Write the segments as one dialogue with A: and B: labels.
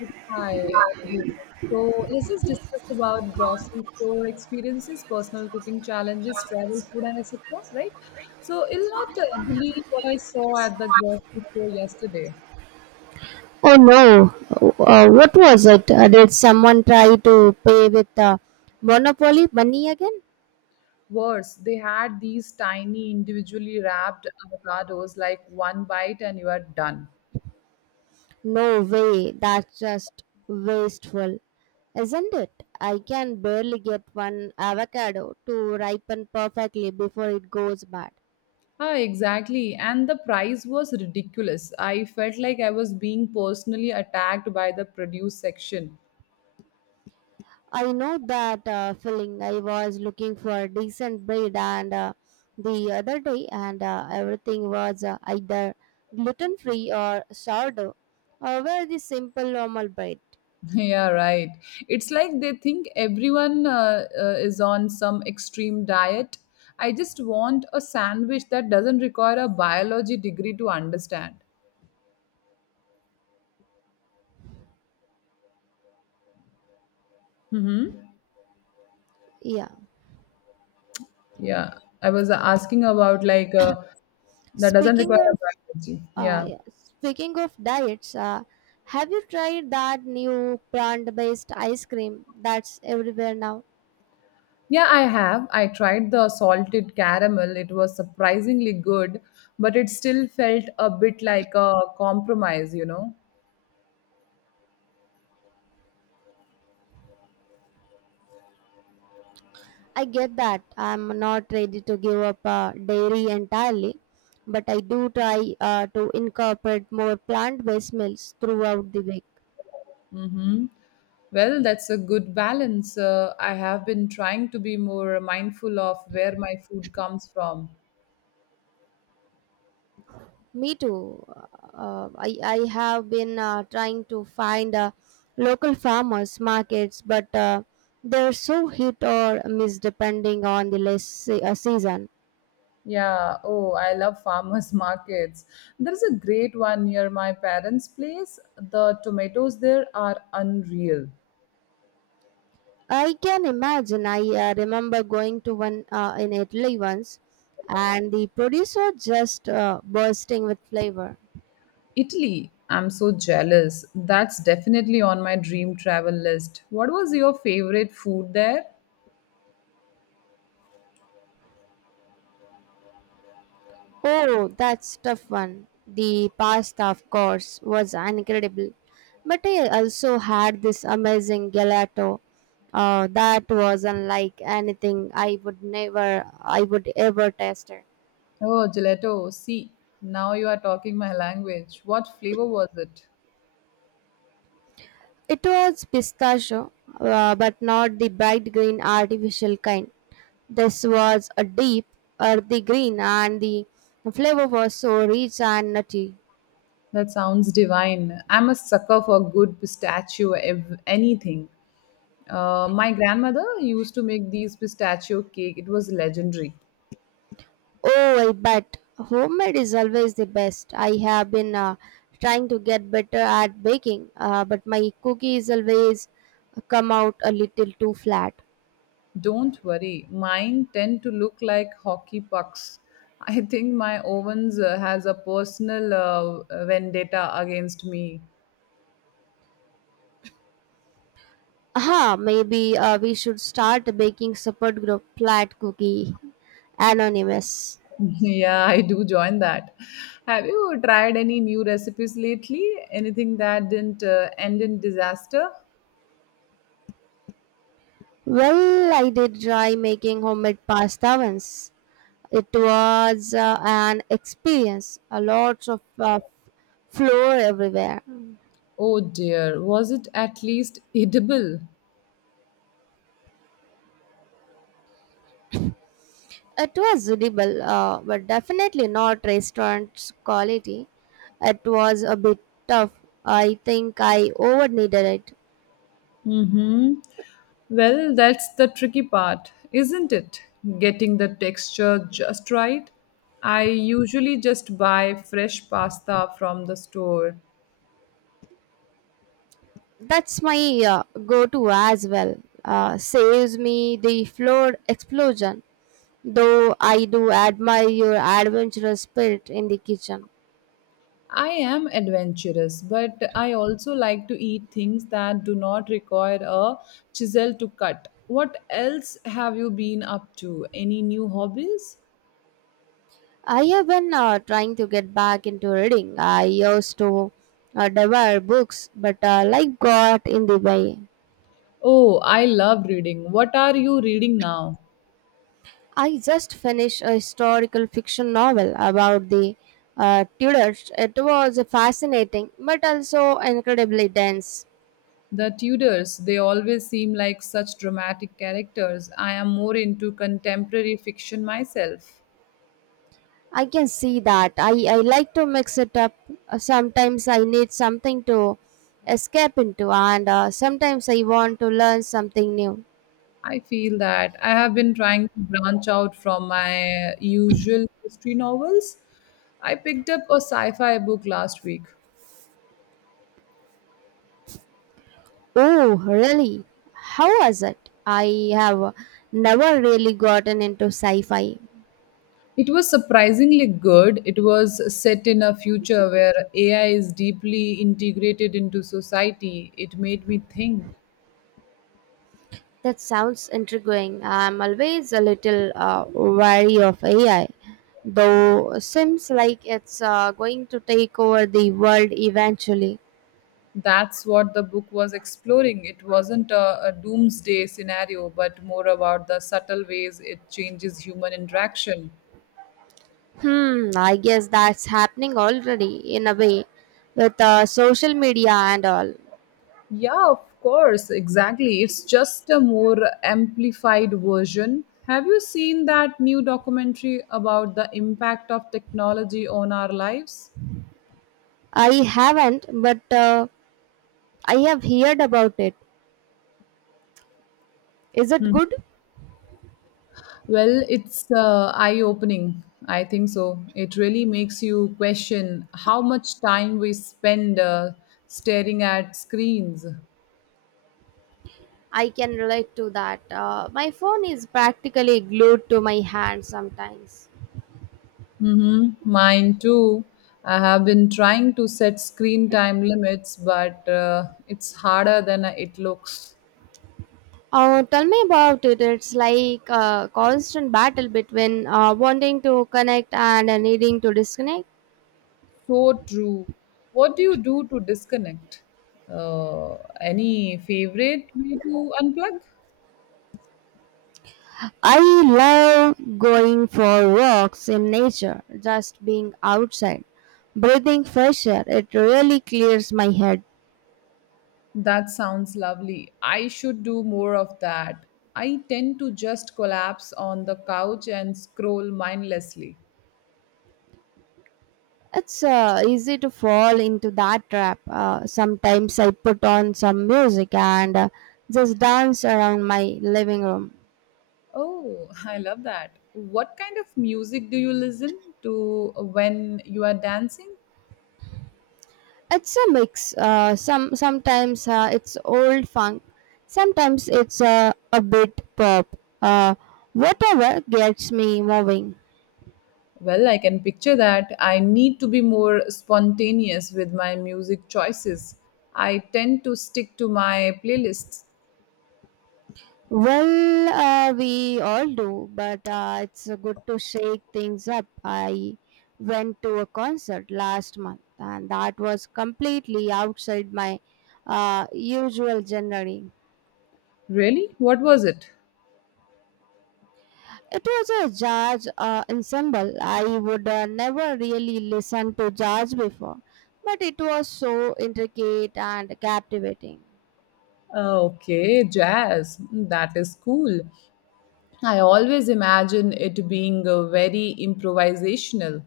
A: Hi, good evening. So let's just discuss about grocery store experiences, personal cooking challenges, travel, food, and etc. Right? So you'll not believe what I saw at the grocery store yesterday.
B: Oh no, what was it? Did someone try to pay with Monopoly money again?
A: Worse, they had these tiny, individually wrapped avocados, like one bite and you are done.
B: No way, that's just wasteful, isn't it? I can barely get one avocado to ripen perfectly before it goes bad.
A: Ah, exactly. And the price was ridiculous. I felt like I was being personally attacked by the produce section.
B: I know that feeling. I was looking for a decent bread and the other day, and everything was either gluten free or sourdough, or very simple normal bread.
A: Yeah, right. It's like they think everyone is on some extreme diet. I just want a sandwich that doesn't require a biology degree to understand. Hmm.
B: Yeah.
A: Yeah, I was asking about like that doesn't require
B: Speaking
A: a
B: of
A: biology. Yeah.
B: yeah. Speaking of diets, have you tried that new plant-based ice cream that's everywhere now?
A: Yeah, I have. I tried the salted caramel. It was surprisingly good, but it still felt a bit like a compromise, you know?
B: I get that I'm not ready to give up dairy entirely, but I do try to incorporate more plant-based meals throughout the week.
A: Mm-hmm. Well, that's a good balance. I have been trying to be more mindful of where my food comes from.
B: Me too. I have been trying to find local farmers markets, but they're so hit or miss depending on the season.
A: Yeah, oh, I love farmers markets. There's a great one near my parents' place. The tomatoes there are unreal.
B: I can imagine. I remember going to one in Italy once, and the producer just bursting with flavor.
A: Italy, I'm so jealous. That's definitely on my dream travel list. What was your favorite food there?
B: Oh, that's tough one. The pasta, of course, was incredible. But I also had this amazing gelato. That was unlike anything I would never, I would ever taste it.
A: Oh, gelato. See, now you are talking my language. What flavor was it?
B: It was pistachio, but not the bright green artificial kind. This was a deep, earthy green, and the flavor was so rich and nutty.
A: That sounds divine. I'm a sucker for good anything. My grandmother used to make these pistachio cake. It was legendary.
B: Oh, I bet. Homemade is always the best. I have been trying to get better at baking, but my cookies always come out a little too flat.
A: Don't worry, mine tend to look like hockey pucks. I think my ovens has a personal vendetta against me.
B: Aha, maybe we should start a baking support group, Flat Cookie Anonymous.
A: Yeah, I do join that. Have you tried any new recipes lately? Anything that didn't end in disaster?
B: Well, I did try making homemade pasta once. It was an experience, a lot of flour everywhere.
A: Oh dear, was it at least edible?
B: It was edible, but definitely not restaurant quality. It was a bit tough. I think I over needed it.
A: Mm-hmm. Well, that's the tricky part, isn't it? Getting the texture just right. I usually just buy fresh pasta from the store.
B: That's my go to as well. Saves me the floor explosion. Though I do admire your adventurous spirit in the kitchen.
A: I am adventurous, but I also like to eat things that do not require a chisel to cut. What else have you been up to? Any new hobbies?
B: I have been trying to get back into reading. I used to devour books, but life got in the way.
A: Oh, I love reading. What are you reading now?
B: I just finished a historical fiction novel about the Tudors. It was fascinating but also incredibly dense.
A: The Tudors, they always seem like such dramatic characters. I am more into contemporary fiction myself.
B: I can see that. I like to mix it up. Sometimes I need something to escape into, and sometimes I want to learn something new.
A: I feel that I have been trying to branch out from my usual history novels. I picked up a sci fi book last week.
B: Oh, really? How was it? I have never really gotten into sci fi.
A: It was surprisingly good. It was set in a future where AI is deeply integrated into society. It made me think.
B: That sounds intriguing. I'm always a little wary of AI, though seems like it's going to take over the world eventually.
A: That's what the book was exploring. It wasn't a doomsday scenario, but more about the subtle ways it changes human interaction.
B: Hmm, I guess that's happening already in a way with social media and all.
A: Yeah, of course, exactly. It's just a more amplified version. Have you seen that new documentary about the impact of technology on our lives?
B: I haven't, but I have heard about it. Is it
A: Hmm.
B: good?
A: Well, it's eye opening. I think so. It really makes you question how much time we spend staring at screens.
B: I can relate to that. My phone is practically glued to my hand sometimes.
A: Mm-hmm. Mine too. I have been trying to set screen time limits, but it's harder than it looks.
B: Tell me about it. It's like a constant battle between wanting to connect and needing to disconnect.
A: So true. What do you do to disconnect? Uh, any favorite way to unplug?
B: I love going for walks in nature, just being outside, breathing fresh air. It really clears my head.
A: That sounds lovely. I should do more of that. I tend to just collapse on the couch and scroll mindlessly.
B: It's easy to fall into that trap. Sometimes I put on some music and just dance around my living room.
A: Oh, I love that. What kind of music do you listen to when you are dancing?
B: It's a mix. Sometimes it's old funk, sometimes it's a bit pop. Whatever gets me moving.
A: Well, I can picture that. I need to be more spontaneous with my music choices. I tend to stick to my playlists.
B: Well, we all do, but it's good to shake things up. I went to a concert last month, and that was completely outside my usual genre.
A: Really? What was it?
B: It was a jazz ensemble. I would never really listen to jazz before, but it was so intricate and captivating.
A: Okay, jazz. Hmm, that is cool. I always imagine it being very improvisational.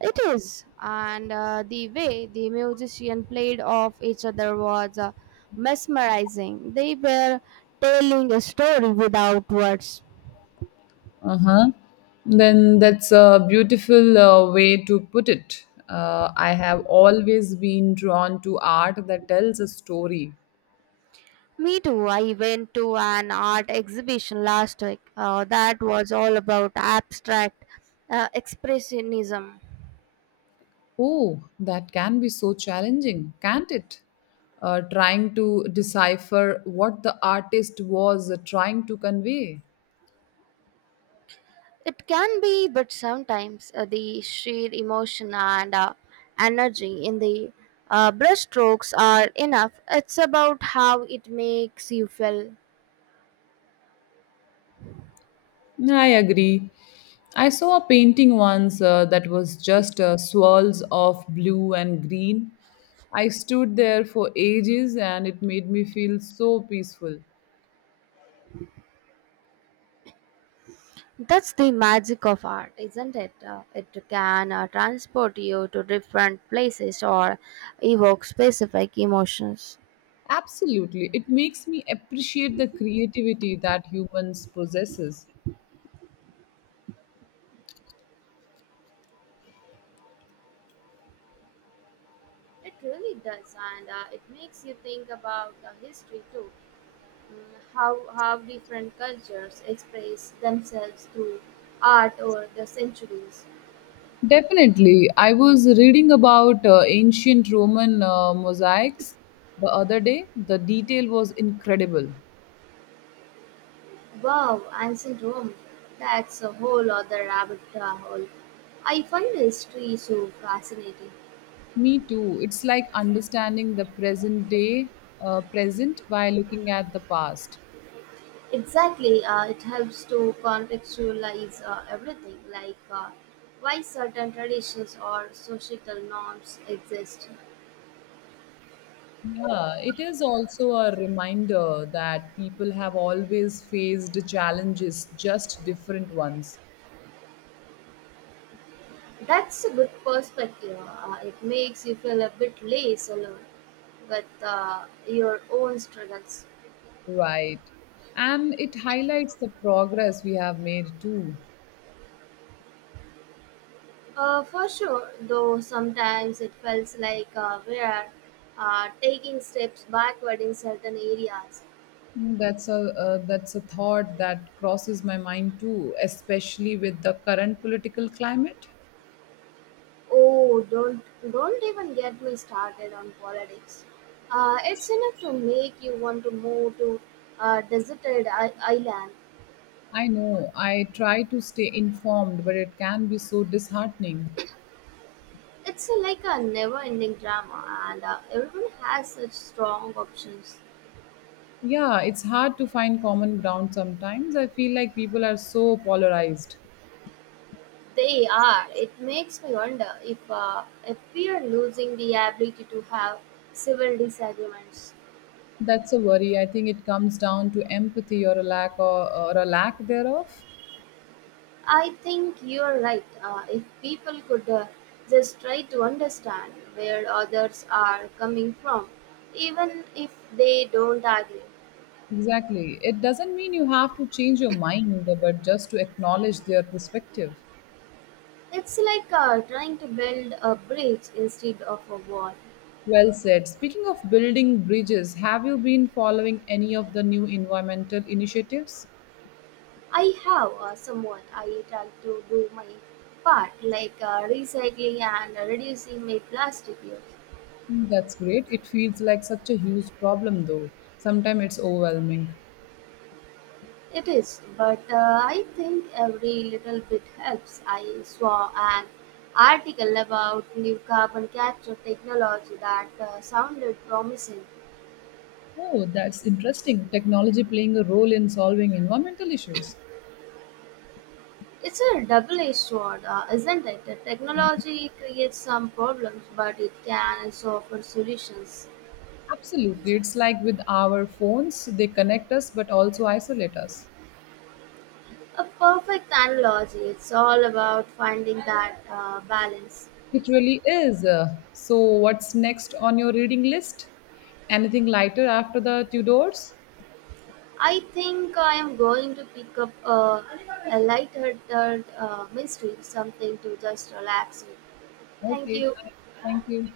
B: It is, and the way the musician played off each other was mesmerizing. They were telling a story without words.
A: Uh huh. Then that's a beautiful way to put it. I have always been drawn to art that tells a story.
B: Me too. I went to an art exhibition last week. That was all about abstract expressionism.
A: Oh, that can be so challenging, can't it? Trying to decipher what the artist was trying to convey.
B: It can be, but sometimes the sheer emotion and energy in the brushstrokes are enough. It's about how it makes you feel.
A: I agree. I saw a painting once that was just swirls of blue and green. I stood there for ages and it made me feel so peaceful.
B: That's the magic of art, isn't it? It can transport you to different places or evoke specific emotions.
A: Absolutely. It makes me appreciate the creativity that humans possesses.
B: It really does, and it makes you think about history too. How different cultures express themselves through art over the centuries.
A: Definitely. I was reading about ancient Roman mosaics the other day. The detail was incredible.
B: Wow, ancient Rome, that's a whole other rabbit hole. I find history so fascinating.
A: Me too. It's like understanding the present by looking at the past.
B: Exactly, it helps to contextualize everything, like why certain traditions or societal norms exist.
A: Yeah, it is also a reminder that people have always faced challenges, just different ones.
B: That's a good perspective. It makes you feel a bit less alone with your own struggles.
A: Right. And it highlights the progress we have made too.
B: For sure, though sometimes it feels like we are taking steps backward in certain areas.
A: Mm, that's a thought that crosses my mind too, especially with the current political climate.
B: Oh, don't even get me started on politics. It's enough to make you want to move to a deserted island.
A: I know I try to stay informed, but it can be so disheartening.
B: It's like a never-ending drama, and everyone has such strong options.
A: Yeah, it's hard to find common ground sometimes. I feel like people are so polarized.
B: They are. It makes me wonder if we are losing the ability to have civil disagreements.
A: That's a worry. I think it comes down to empathy or a lack thereof.
B: I think you're right. If people could just try to understand where others are coming from, even if they don't agree,
A: Exactly. It doesn't mean you have to change your mind, but just to acknowledge their perspective.
B: it's like trying to build a bridge instead of a wall.
A: Well said. Speaking of building bridges, have you been following any of the new environmental initiatives?
B: I have someone I try to do my part, like recycling and reducing my plastic use.
A: Mm, that's great. It feels like such a huge problem, though. Sometimes it's overwhelming.
B: It is, but I think every little bit helps. I saw an article about new carbon capture technology that sounded promising.
A: Oh, that's interesting. Technology playing a role in solving environmental issues.
B: It's a double edged sword, isn't it? The technology creates some problems, but it can offer us
A: Absolutely. It's like with our phones, they connect us but also isolate us.
B: a positive. It's all about finding that balance.
A: It really is. So, what's next on your reading list? Anything lighter after the Tudors?
B: I think I am going to pick up a lighthearted mystery, something to just relax with.
A: Okay,
B: You
A: fine. Thank you.